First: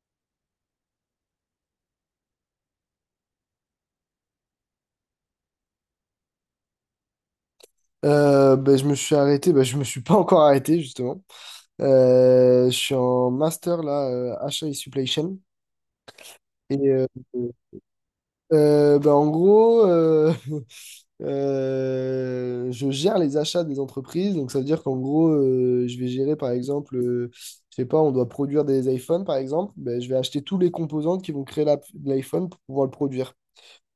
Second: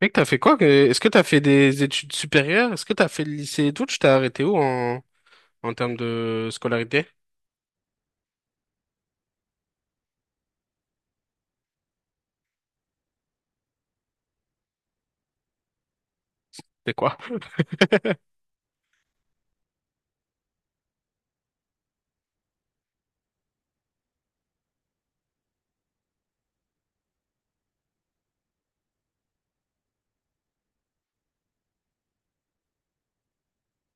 Mec, t'as fait quoi? Est-ce que t'as fait des études supérieures? Est-ce que t'as fait le lycée et tout? Tu t'es arrêté où en termes de scolarité? Ben, je me suis arrêté, ben, je me suis pas encore arrêté justement. Je suis en master là, achat et supply chain. Et C'est euh, quoi? euh, ben, en gros, je gère les achats des entreprises. Donc ça veut dire qu'en gros, je vais gérer par exemple, je sais pas, on doit produire des iPhones par exemple. Ben, je vais acheter tous les composants qui vont créer l'iPhone pour pouvoir le produire.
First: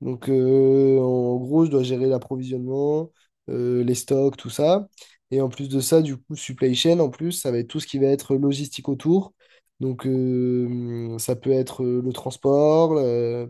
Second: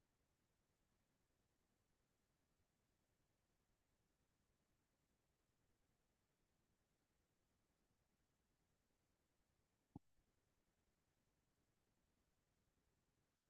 Donc, en gros, je dois gérer l'approvisionnement, les stocks, tout ça. Et en plus de ça, du coup, supply chain, en plus, ça va être tout ce qui va être logistique autour. Donc, ça peut être le transport, euh,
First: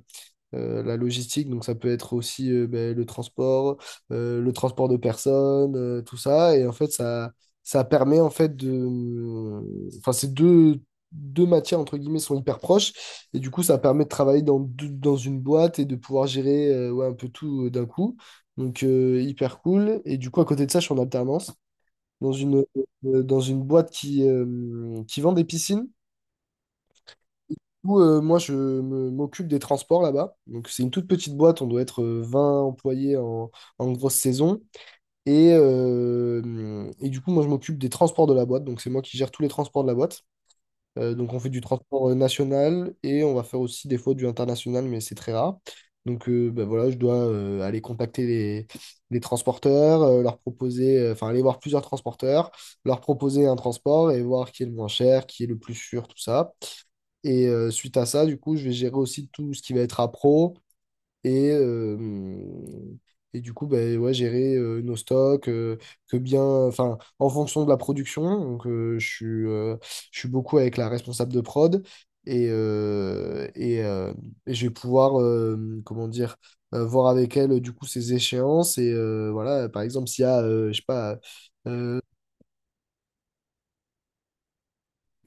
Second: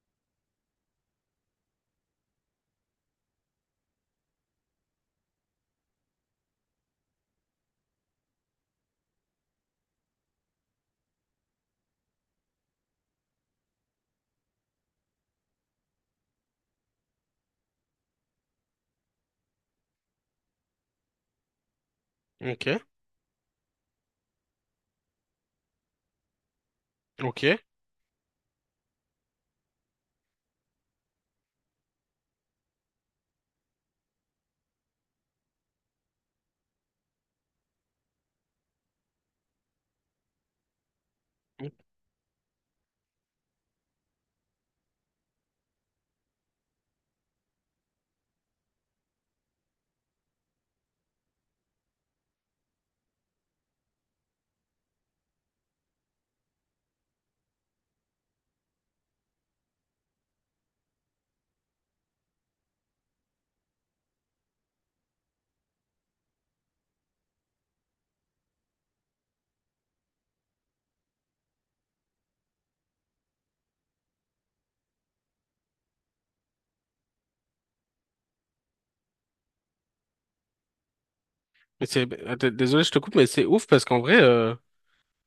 euh, la logistique, donc ça peut être aussi ben, le transport de personnes, tout ça. Et en fait, ça permet en fait de. Enfin, ces deux matières, entre guillemets, sont hyper proches. Et du coup, ça permet de travailler dans une boîte et de pouvoir gérer ouais, un peu tout d'un coup. Donc, hyper cool. Et du coup, à côté de ça, je suis en alternance dans une, Ok, dans une boîte qui vend des piscines. ok. Où, moi, m'occupe des transports là-bas. Donc, c'est une toute petite boîte. On doit être 20 employés en grosse saison. Et du coup, moi, je m'occupe des transports de la boîte. Donc, c'est moi qui gère tous les transports de la boîte. Donc, on fait du transport national et on va faire aussi des fois du international, mais c'est très rare. Donc, bah, voilà, je dois aller contacter les transporteurs, leur proposer, enfin, aller voir plusieurs transporteurs, leur proposer un transport et voir qui est le moins cher, qui est le plus sûr, tout ça. Et suite à ça, du coup, je vais gérer aussi tout ce qui va être appro et, euh, et du coup, ben ouais, gérer nos stocks, que bien, enfin, en fonction de la production. Donc, je suis beaucoup avec la responsable de prod et, euh, et, euh, et je vais pouvoir, comment dire, voir avec elle, du coup, ses échéances. Et voilà, par exemple, s'il y a, je sais pas. Mais euh, c'est, attends, désolé, je te coupe, mais c'est ouf parce qu'en vrai,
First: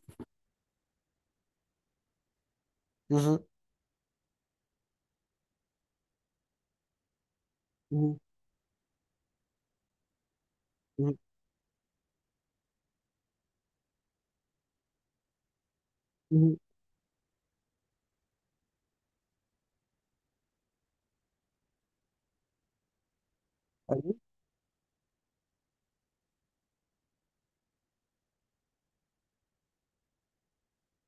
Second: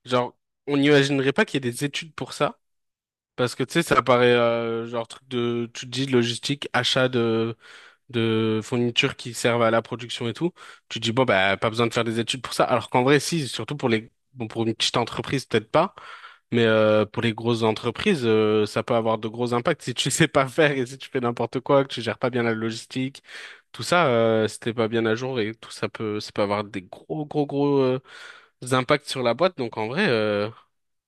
genre, on n'imaginerait pas qu'il y ait des études pour ça. Mhm, Parce que tu sais, ça paraît genre truc de, tu te dis logistique, achat de, mhm, de fournitures qui servent à la production et tout, tu te mhm, dis bon bah pas besoin de faire des études pour ça. Alors qu'en vrai si, surtout pour les bon pour une petite entreprise peut-être pas, mhm. mais pour les grosses entreprises ça peut avoir de gros impacts si tu sais pas faire et si tu fais n'importe quoi, que tu gères pas bien la logistique, tout ça Allô. Si t'es pas bien à jour et tout ça peut avoir des gros gros gros impacts sur la boîte. Donc en vrai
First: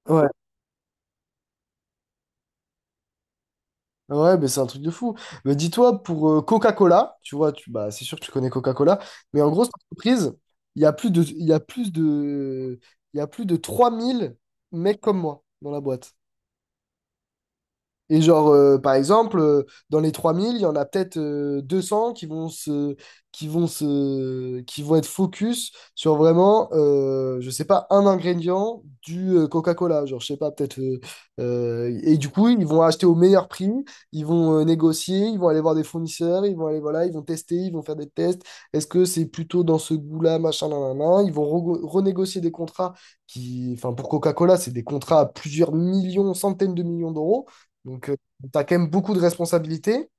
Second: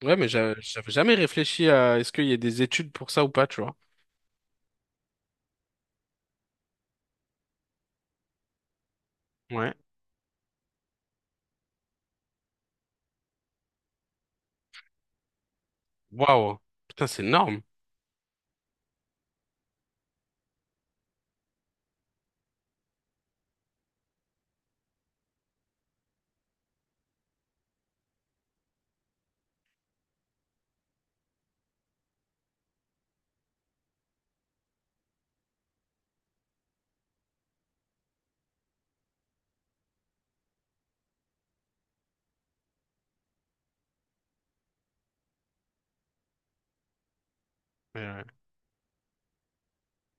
ouais Ouais, mais j'avais jamais réfléchi à est-ce qu'il y a des études pour ça ou pas, tu vois. ouais, mais c'est un truc de fou. Mais dis-toi, pour Coca-Cola, tu vois, bah, c'est sûr que tu connais Coca-Cola, mais en gros, cette Ouais. entreprise, il y a plus de, il y a plus de, il y a plus de 3 000 mecs comme moi dans la boîte. Waouh. Putain, c'est énorme. Et genre, par exemple, dans les 3 000 il y en a peut-être 200 qui vont être focus sur vraiment, je sais pas, un ingrédient du Coca-Cola. Genre, je sais pas, peut-être. Et du coup, ils vont acheter au meilleur prix, ils vont négocier, ils vont aller voir des fournisseurs, ils vont aller, voilà, ils vont tester, ils vont faire des tests. Est-ce que c'est plutôt dans ce goût-là, machin, nan, nan, nan. Ils vont renégocier des contrats qui, enfin, pour Coca-Cola, c'est des contrats à plusieurs millions, centaines de millions d'euros. Donc, tu as quand même beaucoup de responsabilités.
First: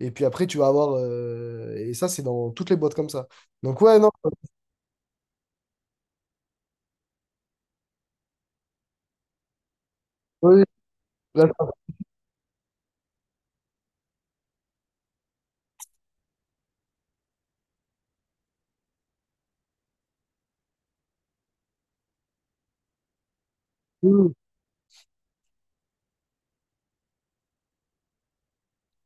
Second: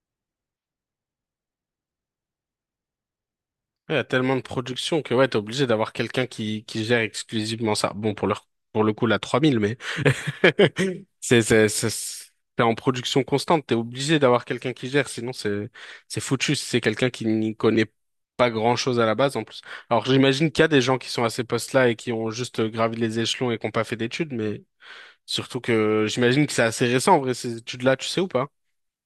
Et puis après, tu vas avoir. Et ça, c'est dans toutes les boîtes comme ça. Donc, Ouais, il ouais, y a non. euh, tellement de production que ouais, t'es obligé d'avoir quelqu'un qui gère exclusivement ça. Bon, pour le coup, la 3 000 mais oui, c'est, là, ça, c'est, c'est, c'est- t'es en production constante, t'es obligé d'avoir quelqu'un qui gère, sinon c'est foutu si c'est quelqu'un qui n'y connaît pas grand-chose à la base, en plus. Alors, j'imagine qu'il y a des gens qui sont à ces postes-là et qui ont juste gravi les échelons et qui n'ont pas fait oui. d'études, mais surtout que j'imagine que c'est assez récent, en vrai, ces études-là, tu sais ou pas?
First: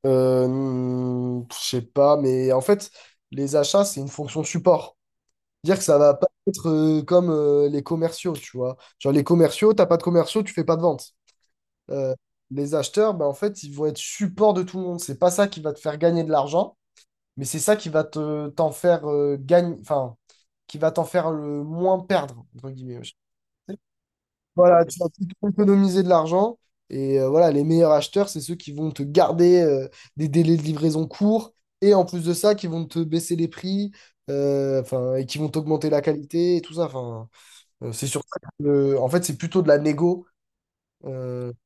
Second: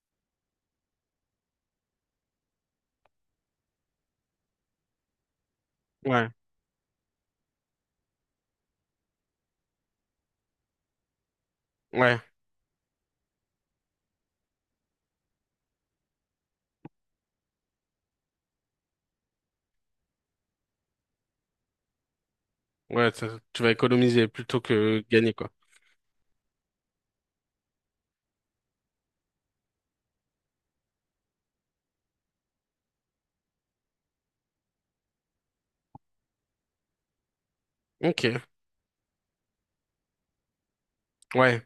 Je sais pas, mais en fait, les achats, c'est une fonction support. Dire que ça va pas Ouais, être comme les commerciaux, tu vois. Genre, les commerciaux, t'as pas de commerciaux, tu fais pas de vente. Euh, ouais, les acheteurs, ben, en fait, ils vont être support de tout le monde. C'est pas ça qui va te faire gagner de l'argent. Mais c'est ça qui va te t'en faire gagner, enfin, qui va t'en faire le moins perdre, entre guillemets. ouais, tu vas économiser plutôt Voilà, tu que vas gagner, plutôt quoi. économiser de l'argent. Et voilà, les meilleurs acheteurs, c'est ceux qui vont te garder des délais de livraison courts. Et en plus de ça, qui vont te baisser les prix, enfin, et qui vont t'augmenter la qualité et tout ça. Enfin, c'est sur Ok, ça que, en fait, c'est plutôt de la négo euh, ouais.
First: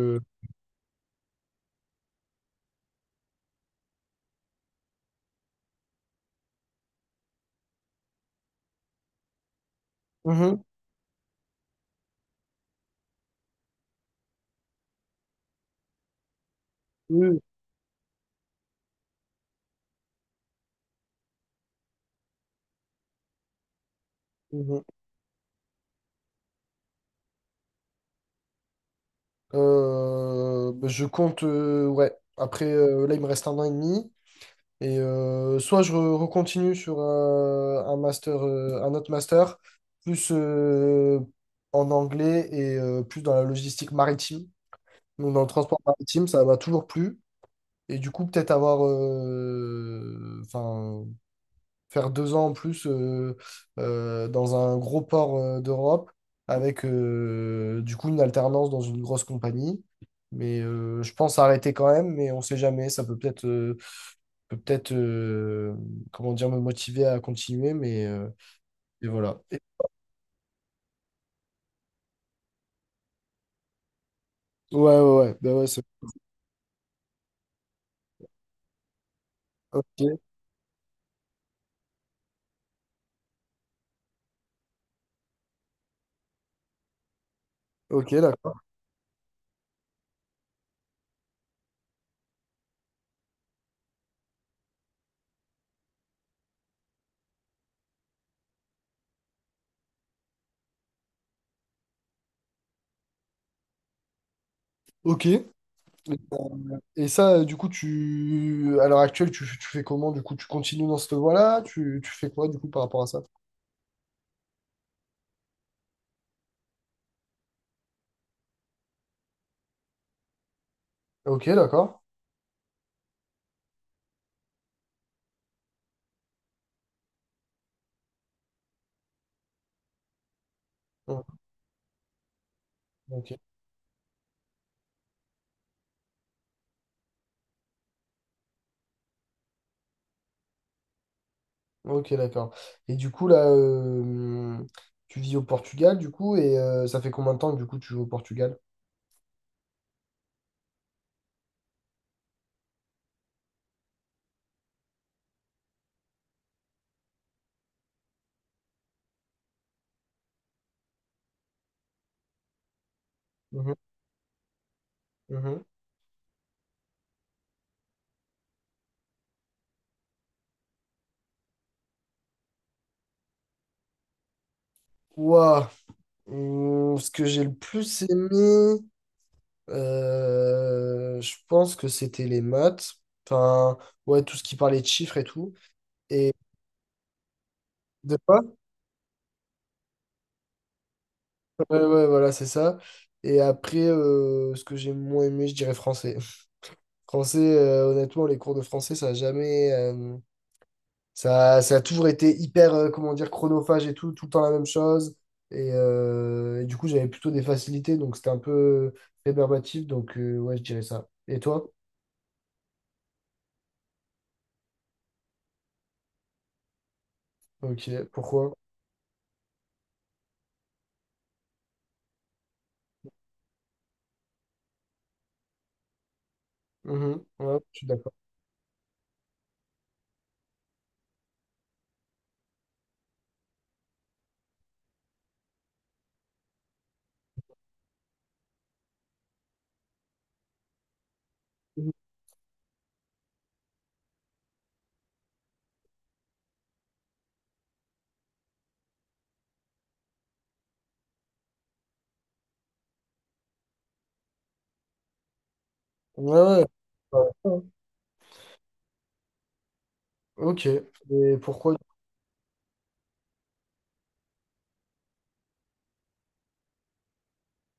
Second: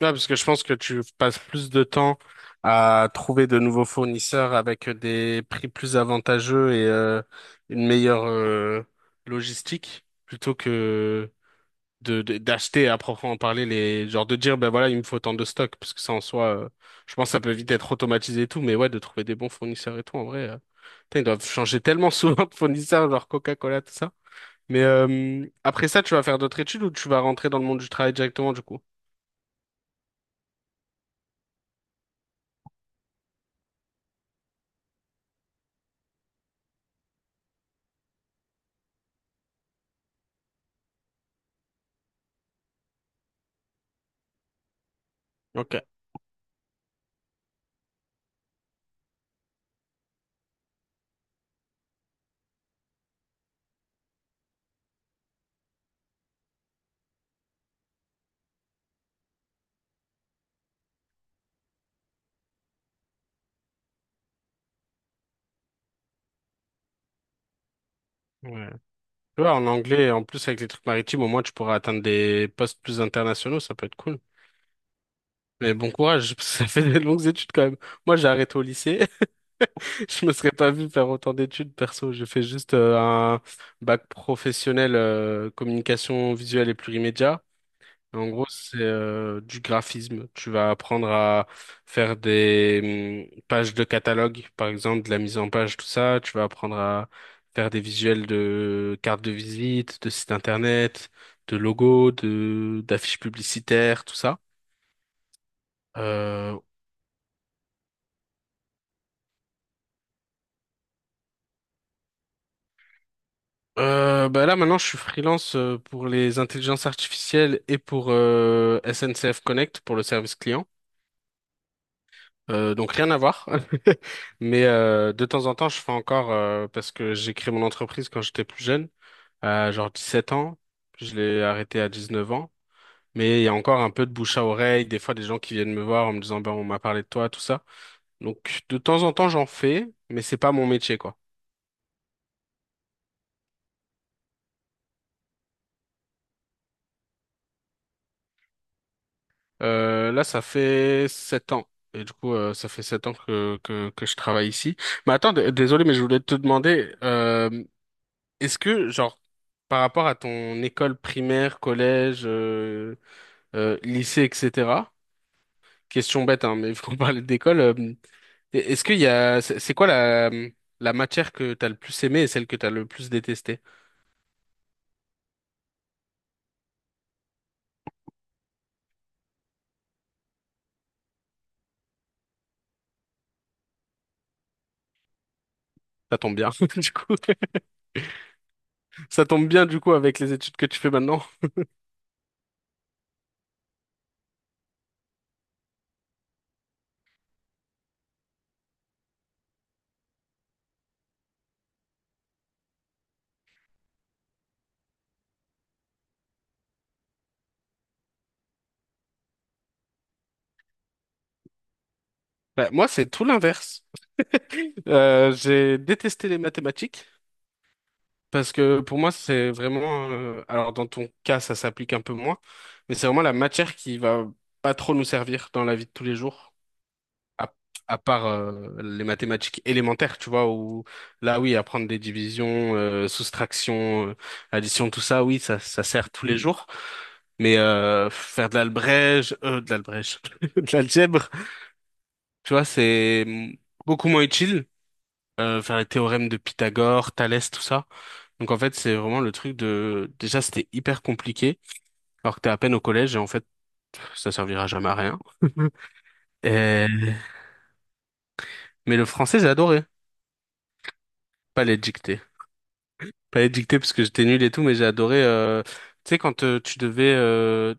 Ouais, parce que je pense que tu passes plus de temps à trouver de nouveaux fournisseurs avec des prix plus avantageux et une meilleure logistique plutôt Mhm. que d'acheter à proprement parler les genre de dire ben voilà il me faut tant de stock parce que ça en soi je Oui, pense que oui. ça peut vite être automatisé et tout mais ouais de trouver des bons fournisseurs et tout en vrai putain, ils doivent changer tellement souvent de fournisseurs genre Coca-Cola tout ça mais Mhm. Après ça tu vas faire d'autres études ou tu vas rentrer dans le monde du travail directement du coup? Bah, je compte, ouais. Après, là, il me reste un an et demi. Et soit je recontinue sur un master, un autre master, plus en anglais et plus dans la logistique maritime. Donc dans le Ok. transport maritime, ça m'a toujours plu. Et du coup, peut-être avoir, enfin, faire 2 ans en plus dans un gros port d'Europe avec du coup une alternance dans une grosse compagnie. Mais je pense arrêter quand même, mais on sait jamais. Ça peut peut-être peut peut-être euh, comment dire me motiver à continuer mais Ouais. et voilà. Tu vois, Et- en anglais, en plus avec les trucs maritimes, au moins tu pourras atteindre des postes plus internationaux, ça peut être cool. ouais ouais, ouais, bah, ouais, Mais bon courage, parce que ça fait des longues études quand même. Moi, j'ai arrêté au lycée. ok, Je me serais pas vu faire autant d'études perso. J'ai fait juste un bac professionnel communication visuelle et plurimédia. ok, En gros, d'accord. c'est du graphisme. Tu vas apprendre à faire des pages de catalogue, par exemple, de la mise en page, tout ça. Tu vas apprendre à faire des visuels de cartes de visite, de sites internet, de logos, de d'affiches publicitaires, tout ça. Ok, et, Euh, euh, et ça du coup, tu à l'heure actuelle, tu fais comment, du coup tu continues dans cette voie-là, tu fais quoi du coup par rapport à ça? Bah là, maintenant, je suis freelance pour les intelligences artificielles et pour SNCF Connect, pour le service client. Ok, d'accord. Donc rien à voir, mais de temps en temps je fais encore parce que j'ai créé mon entreprise quand j'étais plus jeune, à genre 7 ans, je Ouais, l'ai arrêté à 19 ans, ok, mais il y a encore un peu de bouche à oreille, des fois des gens qui viennent me voir en me disant ben on m'a parlé de toi, tout ça. Donc de temps en temps j'en fais, mais c'est pas mon métier quoi. ok, d'accord. Et du coup là, tu vis au Portugal du coup et ça fait combien de temps que du coup tu joues au Portugal? Là ça fait 7 ans. Et du coup, ça fait 7 ans que je travaille ici. Mais attends, désolé, mais je voulais te demander, est-ce que, genre, par rapport à ton école primaire, collège, Mhm, lycée, etc., mhm. question bête, hein, mais il faut parler d'école, est-ce qu'il y a, c'est quoi la matière que t'as le plus aimée et celle que t'as le plus détestée? Ouah, ce que j'ai le plus aimé. Je pense que c'était les maths. Enfin, ouais, tout ce qui parlait de chiffres et tout. Ça Et tombe bien, du coup. de quoi? Ça tombe bien, du coup, avec les études que tu fais maintenant. Ouais, ouais, voilà, c'est ça. Et après, ce que j'ai moins aimé, je dirais français. Français, honnêtement, les cours de français, ça a jamais. Ça, ça a toujours été hyper, comment dire, chronophage et tout, tout le temps la même chose. Et du coup, j'avais plutôt des facilités, donc c'était un peu rébarbatif. Donc, ouais, je dirais ça. Et toi? Bah, moi, c'est tout l'inverse. J'ai détesté les mathématiques. Ok, Parce pourquoi? que pour moi, c'est vraiment... alors dans ton cas, ça s'applique un peu moins, mais c'est vraiment la matière qui va pas trop nous servir dans la vie de tous les jours, Mhm, à, ouais, je suis à d'accord. part les mathématiques élémentaires, tu vois, où là, oui, apprendre des divisions, soustractions, additions, tout ça, oui, ça sert tous les jours. Mais faire de l'albrège, de l'algèbre, tu vois, c'est beaucoup moins utile vers les théorèmes de Pythagore, Thalès, tout ça. Donc en fait, c'est vraiment le truc de... Déjà, c'était hyper compliqué, alors que t'es à peine au collège, et en fait, pff, ça servira jamais à rien. Ouais, ouais. Et- Ouais. Mais le français, j'ai adoré. Ok. Et Pas pourquoi? les dictées. Pas les dictées, parce que j'étais nul et tout, mais j'ai adoré... tu sais, quand tu devais...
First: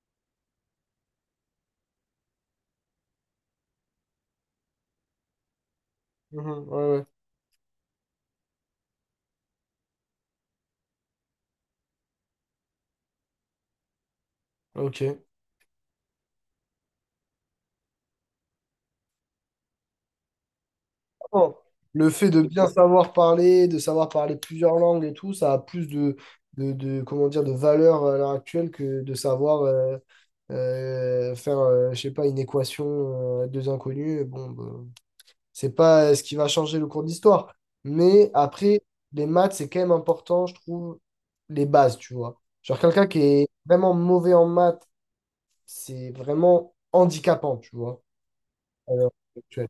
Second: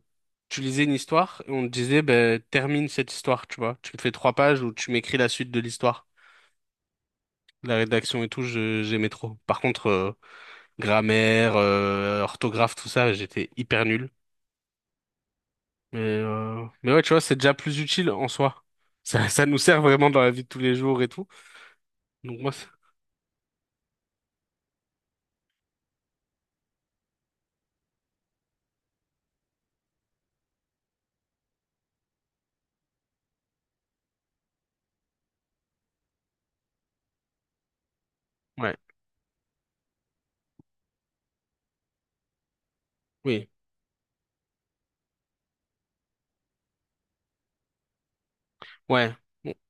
tu lisais une histoire, et on te disait, ben, termine cette histoire, tu vois. Tu me fais trois pages où tu m'écris la suite de l'histoire. Mhm, ouais, La rédaction et tout, j'aimais trop. Par contre, grammaire, orthographe, tout ça, j'étais hyper nul. ouais. Ok. Mais ouais, tu vois, c'est déjà plus utile en soi. Ça nous sert vraiment dans la vie de tous les jours et tout. Bon. Le fait Donc de moi, bien savoir parler, de savoir parler plusieurs langues et tout, ça a plus de, comment dire, de valeur à l'heure actuelle que de savoir faire, je sais pas, une équation, à deux inconnus. Bon, ben, c'est pas ce qui va changer le cours d'histoire. Mais ouais, après, les maths, c'est quand même important, je trouve, les bases, tu vois. Genre quelqu'un qui est oui, vraiment mauvais en maths, c'est vraiment handicapant, tu vois, à l'heure ouais. Bon. actuelle.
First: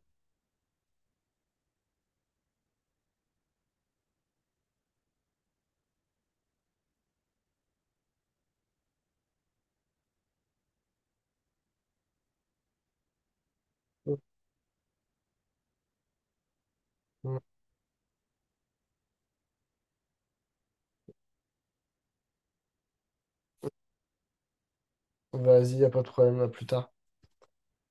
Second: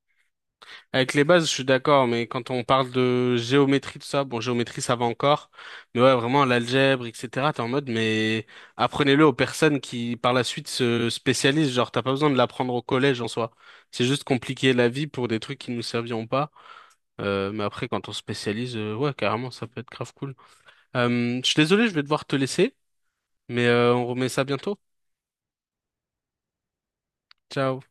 Avec les bases, je suis d'accord, mais quand on parle de géométrie, tout ça, bon, géométrie, ça va encore. Mais ouais, vraiment, l'algèbre, etc., t'es en mode, mais apprenez-le aux personnes qui, par la suite, se spécialisent. Genre, t'as pas besoin de l'apprendre au collège en soi. C'est juste compliquer la vie pour des trucs qui nous serviront pas. Mm. Mais après, quand on se spécialise, ouais, carrément, ça peut être grave cool. Je suis désolé, je vais devoir te laisser. Mais on remet ça bientôt. Vas-y, y a pas de problème, à plus tard. Ciao.